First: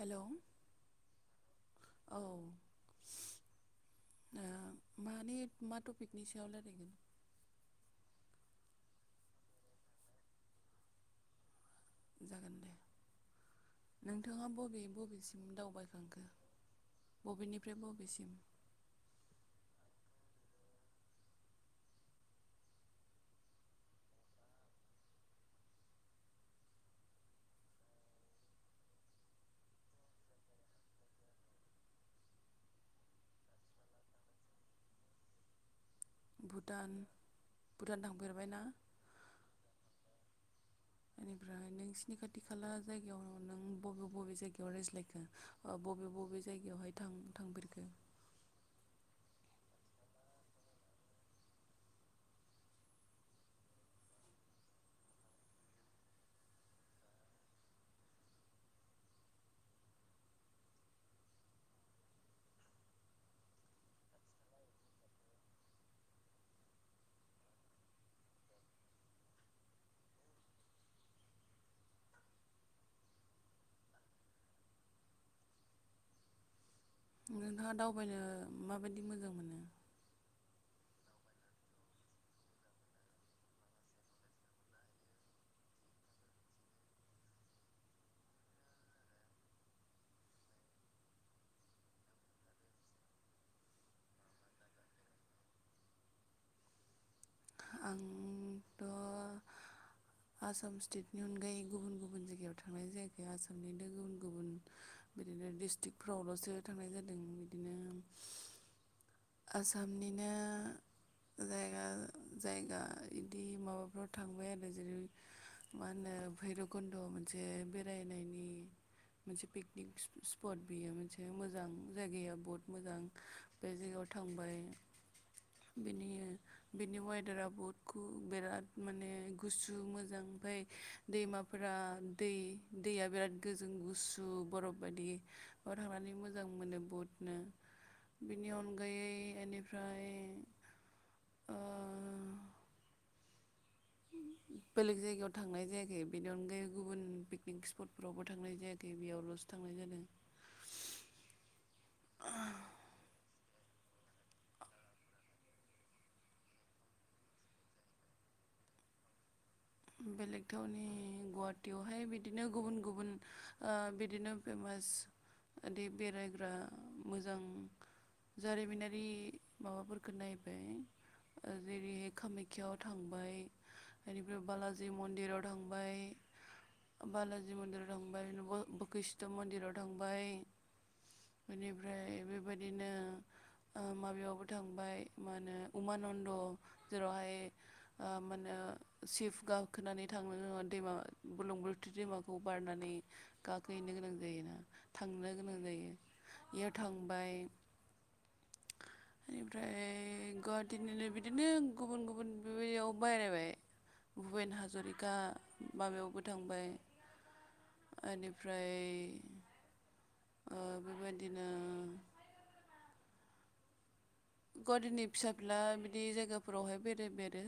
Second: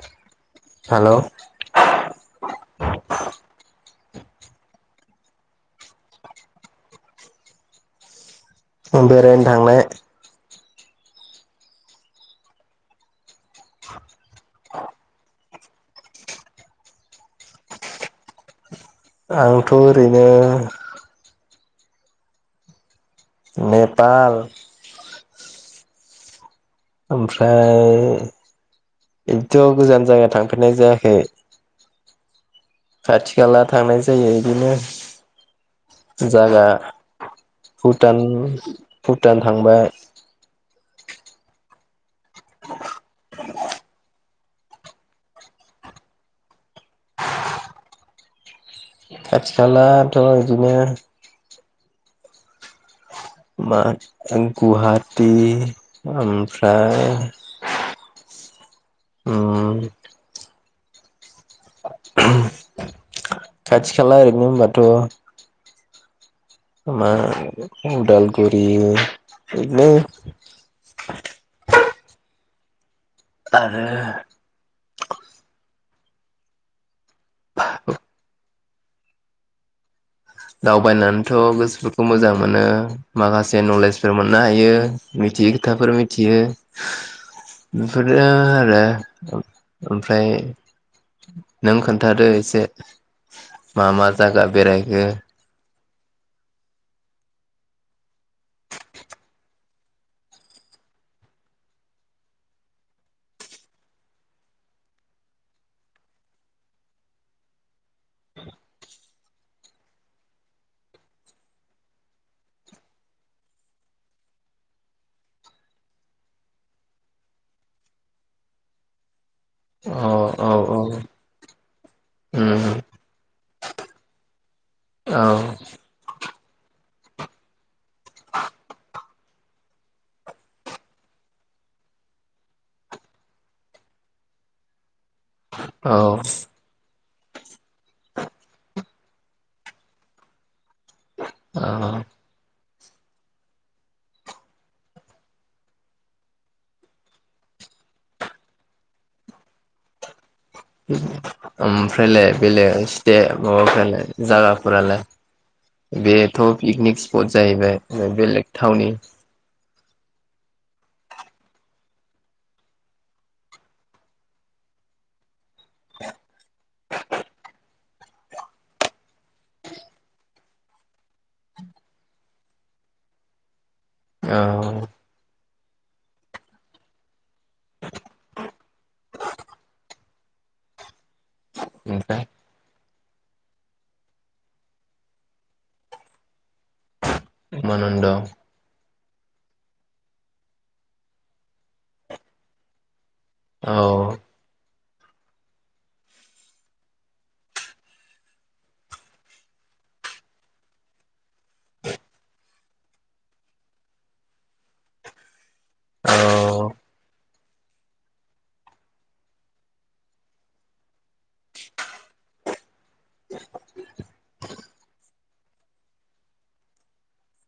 हेल' हेल' औ मानि मा टपिकनि सायाव रायलायगोन बेरायनो थांनाय जागोन दे नोंथाङा बबे बबेसिम दावबायखांखो बबेनिफ्राय बबेसिम आंथ' ओरैनो नेपाल ओमफ्राय बिदिथ' गोजान जायगायाव थांफेरनाय जायाखै खाथि खाला थांनाय जायो इदिनो जो जागा भुटान भुटान थांफेरबाय ना भुटान थांबाय बेनिफ्राय नोंसि नि खाथि खाला जायगायावनो नों बबे बबे जायगायाव रायज्लायखो ओ बबे बबे जायगायावहाय थां थांफेरखो खाथि खालाथ' इदिनो मा गुवाहाटी ओमफ्राय उम खाथि खाला ओरैनो होनबाथ' मा उदालगुरि बिदिनो आरो नोंथाङा दावबायनो माबायदि मोजां मोनो दावबायनानैथ' गोसोफोरखौ मोजां मोनो माखासे नलेजफोर मोननो हायो मिथियै खोथाफोर मिथियो बेफोरनो आरो ओमफ्राय नों खोन्थादो एसे मा-मा जागा बेरायखो आंथ' आसाम स्टेटनि अनगायै गुबुन गुबुन जायगायाव थांनाय जायाखै आसामनिनो गुबुन गुबुन बिदिनो डिस्ट्रिकफ्रावल'सो थांनाय जादों बिदिनो आसामनिनो जायगा जायगा इदि माबाफ्राव थांबाय आरो जेरै मा होनो भैरबकुन्द' मोनसे बेरायनायनि मोनसे पिकनिक अ औ स्पट औ बियो मोनसे मोजां जायगाया बहुत उम मोजां बे जायगायाव थांबाय औ बिनि बेनि वेदारा बहुत कु बिराद माने गुसु मोज जां ओमफाय दैमाफोरा दै दैया बिराद गोजों गुसु बरफ बादि बाव औ थांनानै मोजां मोनो बहुत नो बिनि अनगायै इनिफ्राय अ बेलेग जायगायाव थांनाय जायाखै बेनि अनगायै गुबुन पिकनिक स्पटफोरावबो थांनाय जायाखै बेयावल'सो थांनाय जादों ओमफ्रायलाय बेलेग स्टे माबाफोरालाय जागाफोरालाय बेथ' पिकनिक स्पट जाहैबाय बेलेग थावनि बेलेग थावनि गुवाहाटीयावहाय बिदिनो गुबुन गुबुन ओ बिदिनो फेमास इदि बेरायग्रा मोजां जारिमिनारि माबाफोरखौ नायबाय जेरैहाय कामाख्यायाव थांबाय औ बालााजि मन्दिराव थांबाय बालाजि मन्दिराव थांबाय बकिस्थ मन्दिराव थांबाय बेनिफ्राय ओमफ्राय बेबायदिनो ओ माबायावबो थांबाय मा होनो उमानन्द जेरावहाय उमानन्द ओ औ मानो सिफ गाखोनानै थांनो दैमा बुरलुंबुथुर दैमाखौ बारनानै गाखोहैनो गोनां औ जायोना थांनो गोनां जायो इयाव थांबाय इनिफ्राय गुवाहाटीनिनो बिदिनो गुबुन गुबुन बेबायदियाव बेरायबाय भुपेन हाज'रिका माबायावबो थांबाय इनिफ्राय ओ बेबायदिनो गुवाहाटीनि फिसा फेनला बिदि जायगाफोरावहाय बेरायबाय आरो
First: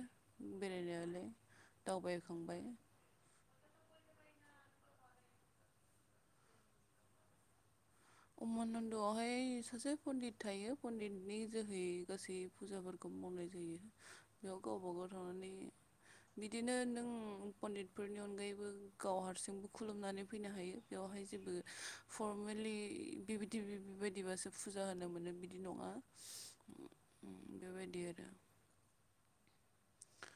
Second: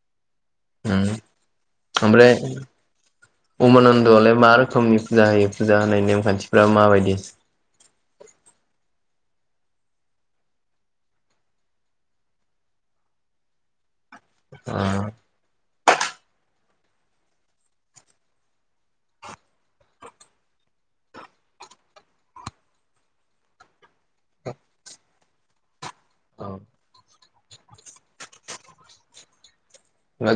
उम बेरायनायालाय दावबायखांबाय उमानन्दआलाय मा रोखोमनि फुजा होयो फुजा होनाय नेमखान्थिफ्रा माबायदि उमानन्दआवहाय सासे पन्डित थायो पन्डितनि जोहै गासै फुजाफोरखौ मावनाय जायो बेयाव गावबा गाव थांनानै बिदिनो नों पन्डितफोरनि अनगायैबो गाव हारसिंबो खुलुमनानै फैनो हायो बेवहाय जेबो फरमेलि बेबायदि बेबायदिबासो फुजा होनो मोनो बिदि नङा बेबायदि आरो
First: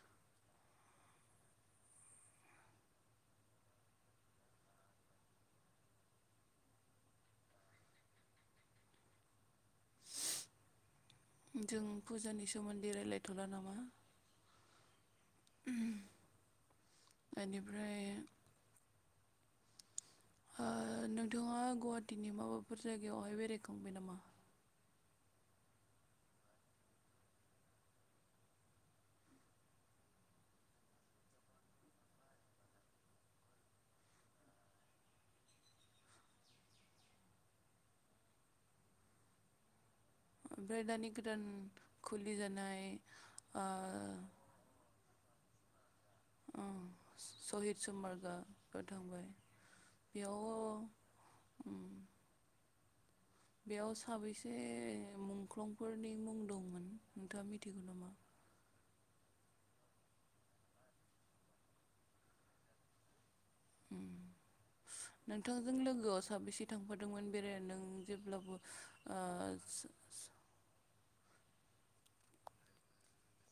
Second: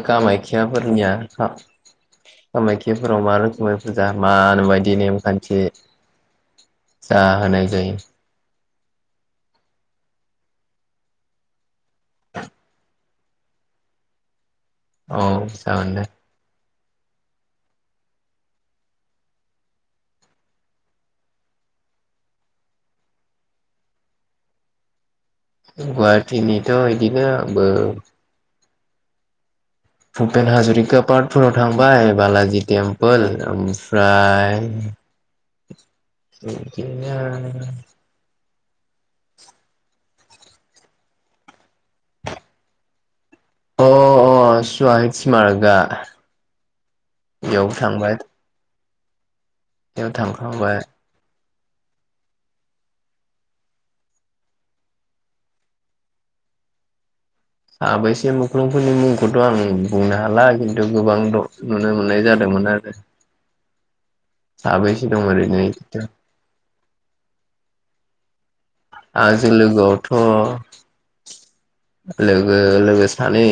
कामाख्याफोरनिया कामाख्याफोराव मा रोखोमै फुजा मा नो बायदि नेमखान्थि आ होनाय जायो जों फुजानि सोमोन्दै रायलायथ'ला नामा औ जागोन दे। बेनिफ्राय ओ नोंथाङा गुवाहाटिनि माबाफोर जायगायावहाय बेरायखांबाय नामा? गुवाहाटिनिथ' बिदिनो आंबो भुपेन हाज'रिका पार्कफोराव थांबाय बालाजि टेम्पोल ओमफ्राय बिदिनो ओमफ्राय दानि गोदान खुलि जानाय अ अ सवाहिदस मारगा अ सहित समारगा। थांबाय बेयाव थांखांबाय। उम बेयाव साबैसे मुंख्लंफोरनि मुं दंमोन? नोंथाङा मिथिगौ नामा? साबैसे मुंख्लंफोरनि मुं बेखौथ' आं बुंनो हाला खिन्थु गोबां नुनो मोननाय जादोंमोन आरो। साबैसे दं ओरैनो नोंथांजों लोगोआव साबेसे थांफादोंमोन बेराय नों जेब्लाबो ओ आंजों लोगोआवथ' लोगो लोगो सानै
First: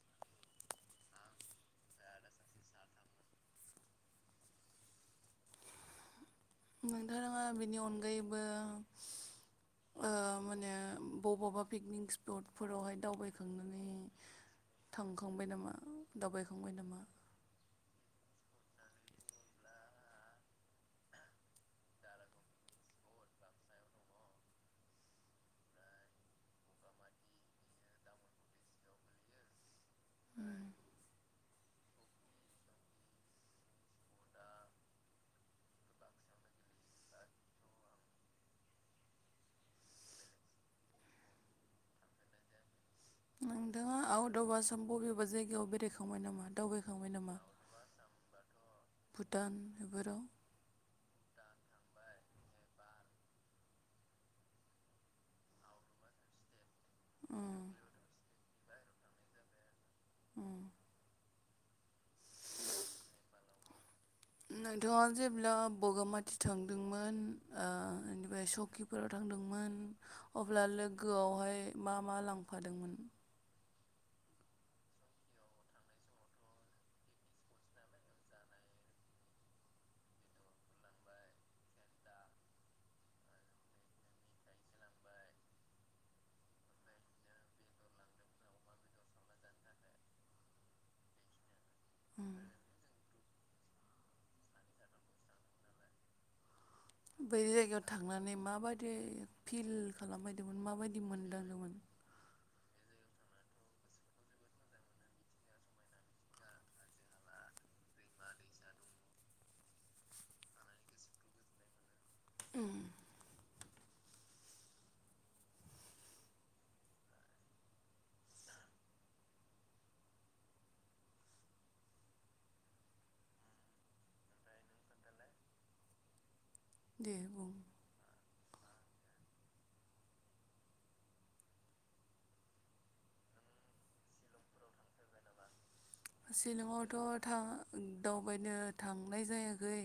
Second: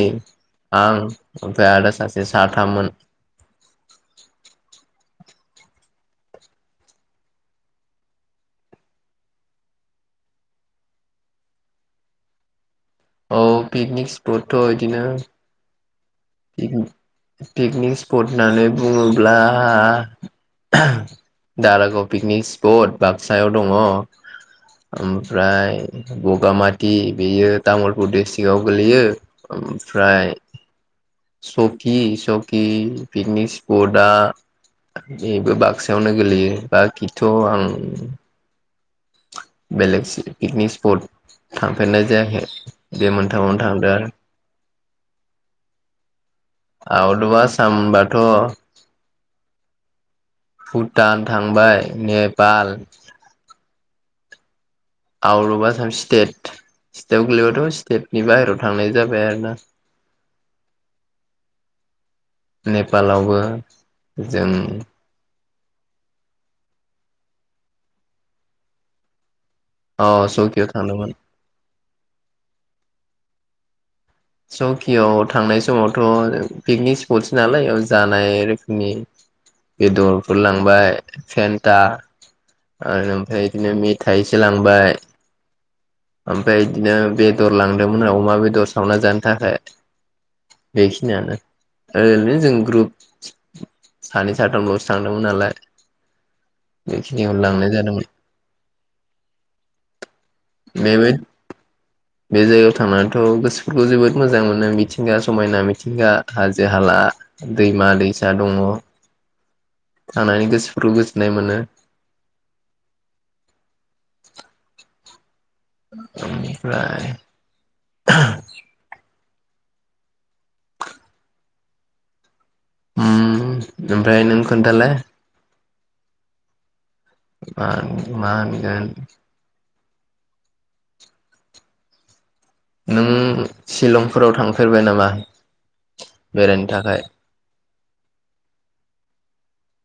आं ओमफ्राय आदा सासे साथामोन। नोंथाङा बेनि अनगायैबो ओ मानो बबावबा पिकनिक स्पट फोरावहाय औ दावबायखांनानै पिकनिक थांखांबाय नामा? दावबायखांबाय नामा? पिकनिक पिकनिक स्पट होननानै बुङोब्ला दारागाव पिकनिक स्पट बाक्सायाव दङ ओमफ्राय बगामाथि बेयो तामुलपुर डिस्ट्रिक्आव गोलैयो ओम फ्राय सकि सकि पिकनिक स्पटआ बेबो बाक्सायावनो गोलैयो बा खिथ' आं बेलेग पिकनिक स्पट थांफेरनाय जायाखै। बे उम मोनथामावनो थांदो नोंथाङा आरो। आउट अफ आसाम बबेबा जायगायाव बेरायखांबाय नामा? दावबायखांबाय आउट अब नामा? आसाम बाथ' भुटान बेफोराव भुटान थां बाय Nepal out of Assam state स्टेटाव गोल्लैबाथ' स्टेटनि बाहेरायाव थांनाय जाबाय आरोना। उम नेपालावबो जों जेब्ला बगामाथि थांदोंमोन ओ बेनिफ्राय सकिफोराव थांदोंमोन। अ अब्ला सकियाव थांदोंमोन लोगोआवहाय मा मा लांफादोंमोन? सौकियाव थांनाय समावथ' पिकनिक स्पटसो नालाय जानाय रोखोमनि बेदरफोर लांबाय फेन्टा आरो ओमफ्राय बिदिनो मेथाइ एसे लांबाय ओमफ्राय बिदिनो बेदर लांदोंमोन अमा बेदर सावना जानो। थाखाय बेखिनियानो ओरैनो जों ग्रुप सानै साथामल'सो थांदोंमोन नालाय। बै बेखिनिखौनो लांनाय जायगायाव जादोंमोन थांनानै माबायदि फिल खालामहैदोंमोन माबायदि बेबो मोनदांदोंमोन? बे जायगायाव थांनानैथ' गोसोफोरखौ जोबोद मोजां मोनो मिथिंगा समायना मिथिंगा हाजो-हाला दैमा-दैसा दङ'। थानानै गोसोफोरखौ गोजोननाय मोनो। उम बेनिफ्राय ओम‌ ओमफ्राय नों खोथालाय। दे बुं मां मान ओं नों शिलंफोराव थांफेरबाय नामा? बेरायनो थाखाय शिलंआवथ' थां दावबायनो थांनाय जायाखै।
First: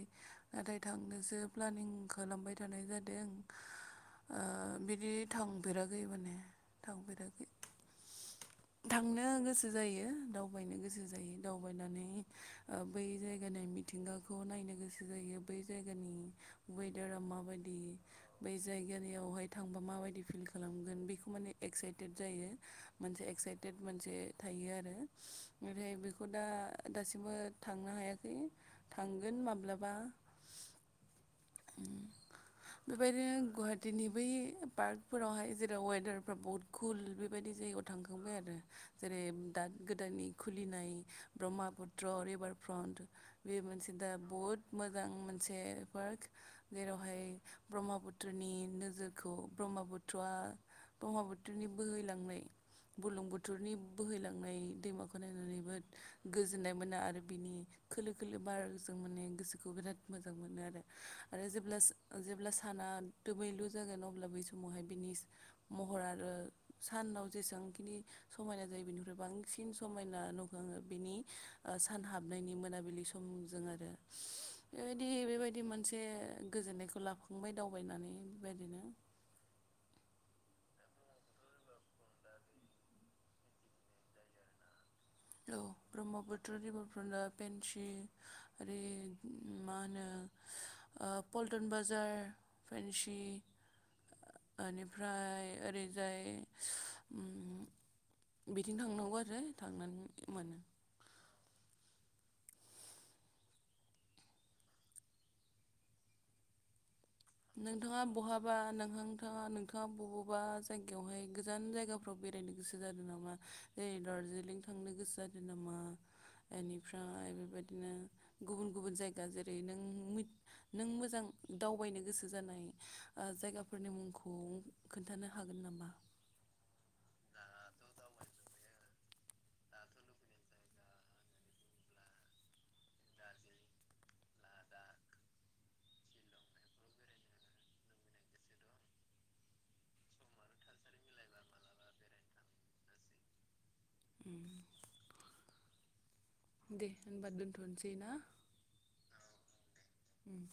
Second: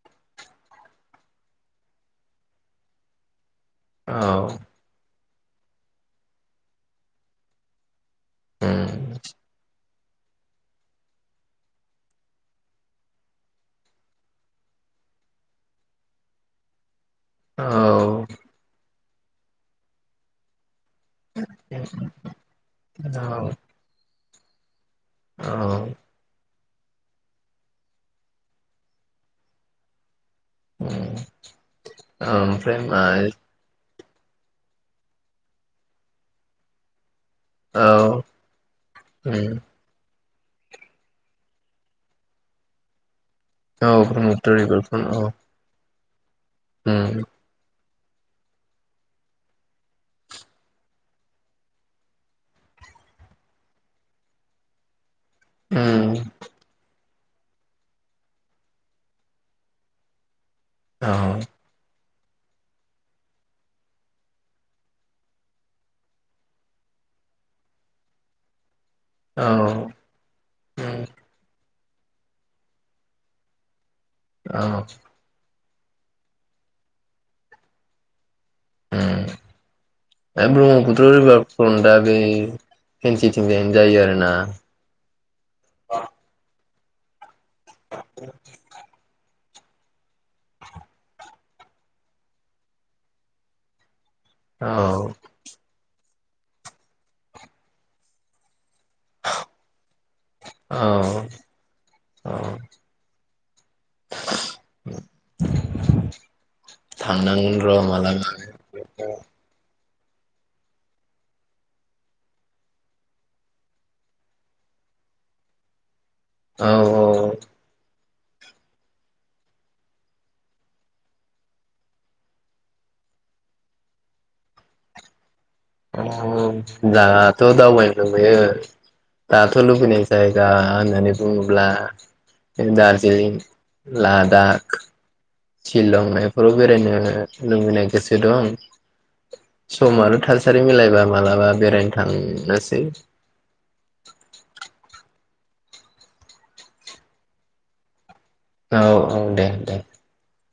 नाथाय थांनोसो प्लानिं खालामबाय थानाय जादों। ओ बिदि औ थांफेराखै माने थांफेराखै। उम थांनो गोसो जायो। दावबायनो गोसो। दावबायनानै बै जायगानि मिथिंगाखौ नायनो गोसो जायो बै जायगानि दोरा औ माबायदि बै जायगा बिगानि [unintelligible] यावहाय थांबा माबायदि फिल खालाम गोन बेखौ माने एक्साइटेड जायो मोनसे एक्साइटेड मोनसे थायो आरो। औ ओमफ्राय बेखौ दा दासिमबो थांनो हायाखै थांगोन माब्लाबा ओम ओमफ्राय होनबा दिनै बै पार्कफोरावहाय जेराव वेदारफ्रा बहुत कुल बे बेबायदि जायगायाव औ थांखांबाय आरो जेरै उम दा गोदोनि खुलिनाय ब्रह्मपुत्र रिभार फ्रन्ट बे औ मोनसे दा ब्रह्मपुत्र बहुत मोजां रिभारफ्रन्ट औ मोनसे [unintelligible] उम जेरावहाय ब्रह्मपुत्रनि नोजोरखौ ब्रह्मपुत्रया ब्रह्मपुत्रनि बोहैलांनाय बुरलुंबुथुरनि बोहैलांनाय दैमाखौ नायनानैबो उम गोजोननाय मोनो आरो। बिनि खोलो खोलो बार जों माने गोसोखौ बिराद मोजां मोनो आरो। औ औ आरो जेब्लासिम जेब्ला साना दोमैलु जागोन अब्ला बै समावहाय बिनि महर आरो सानाव जेसेबांखिनि समायना जायो बेनि उम बांसिन औ उम समायना नुखाङो बिनि ओ सान हाबनायनि मोनाबिलि समजों आरो औ बिदि मोनसे गोजोननायखौ लाबखांबाय दावबायनानै बेबायदिनो बे ब्रह्मपुत्र रिभार फ्रन्टा बे फेनसि थिंजायनो जायो आरो ना? औ ब्रह्मपुत्र रिभार फ्रन्टा पेनसि आरो मा होनो पल्टन बाजार फेन्सि ओ औ बेनिफ्राय ओरै- जाय उम बिथिं थांनांगौ आरो थांनानै औ औ थांनांगोन र' नोंथाङा मालाबा बहाबा नोंहांथाङा नों थाङा बबबा जायगायावहाय गोजान जायगाफ्राव बेरायनो गोसो जादों नामा जेरै दार्जिलिं थांनो गोसो जादो नामा? औ औ एनिफ्राय बेबायदिनो गुबुन गुबुन जायगा जेरै नों मि नों मोजां दावबायनो गोसो जानाय ओ जायगाफोरनि मुंखौ खोन्थानो हागोन नामा? अ जागाथ' दावबायनो लुबैयो दाथ' लुबैनाय जायगा होननानै बुङोब्ला दार्जिलिं लादाख शिलं बेफोराव बेरायनो लुबैनाय गोसो दं सम आरो थासारि मिलायबा मालाबा बेरायनो थांनोसै उम दे होनबा दोनथ'नोसै ना औ औ दे दे उम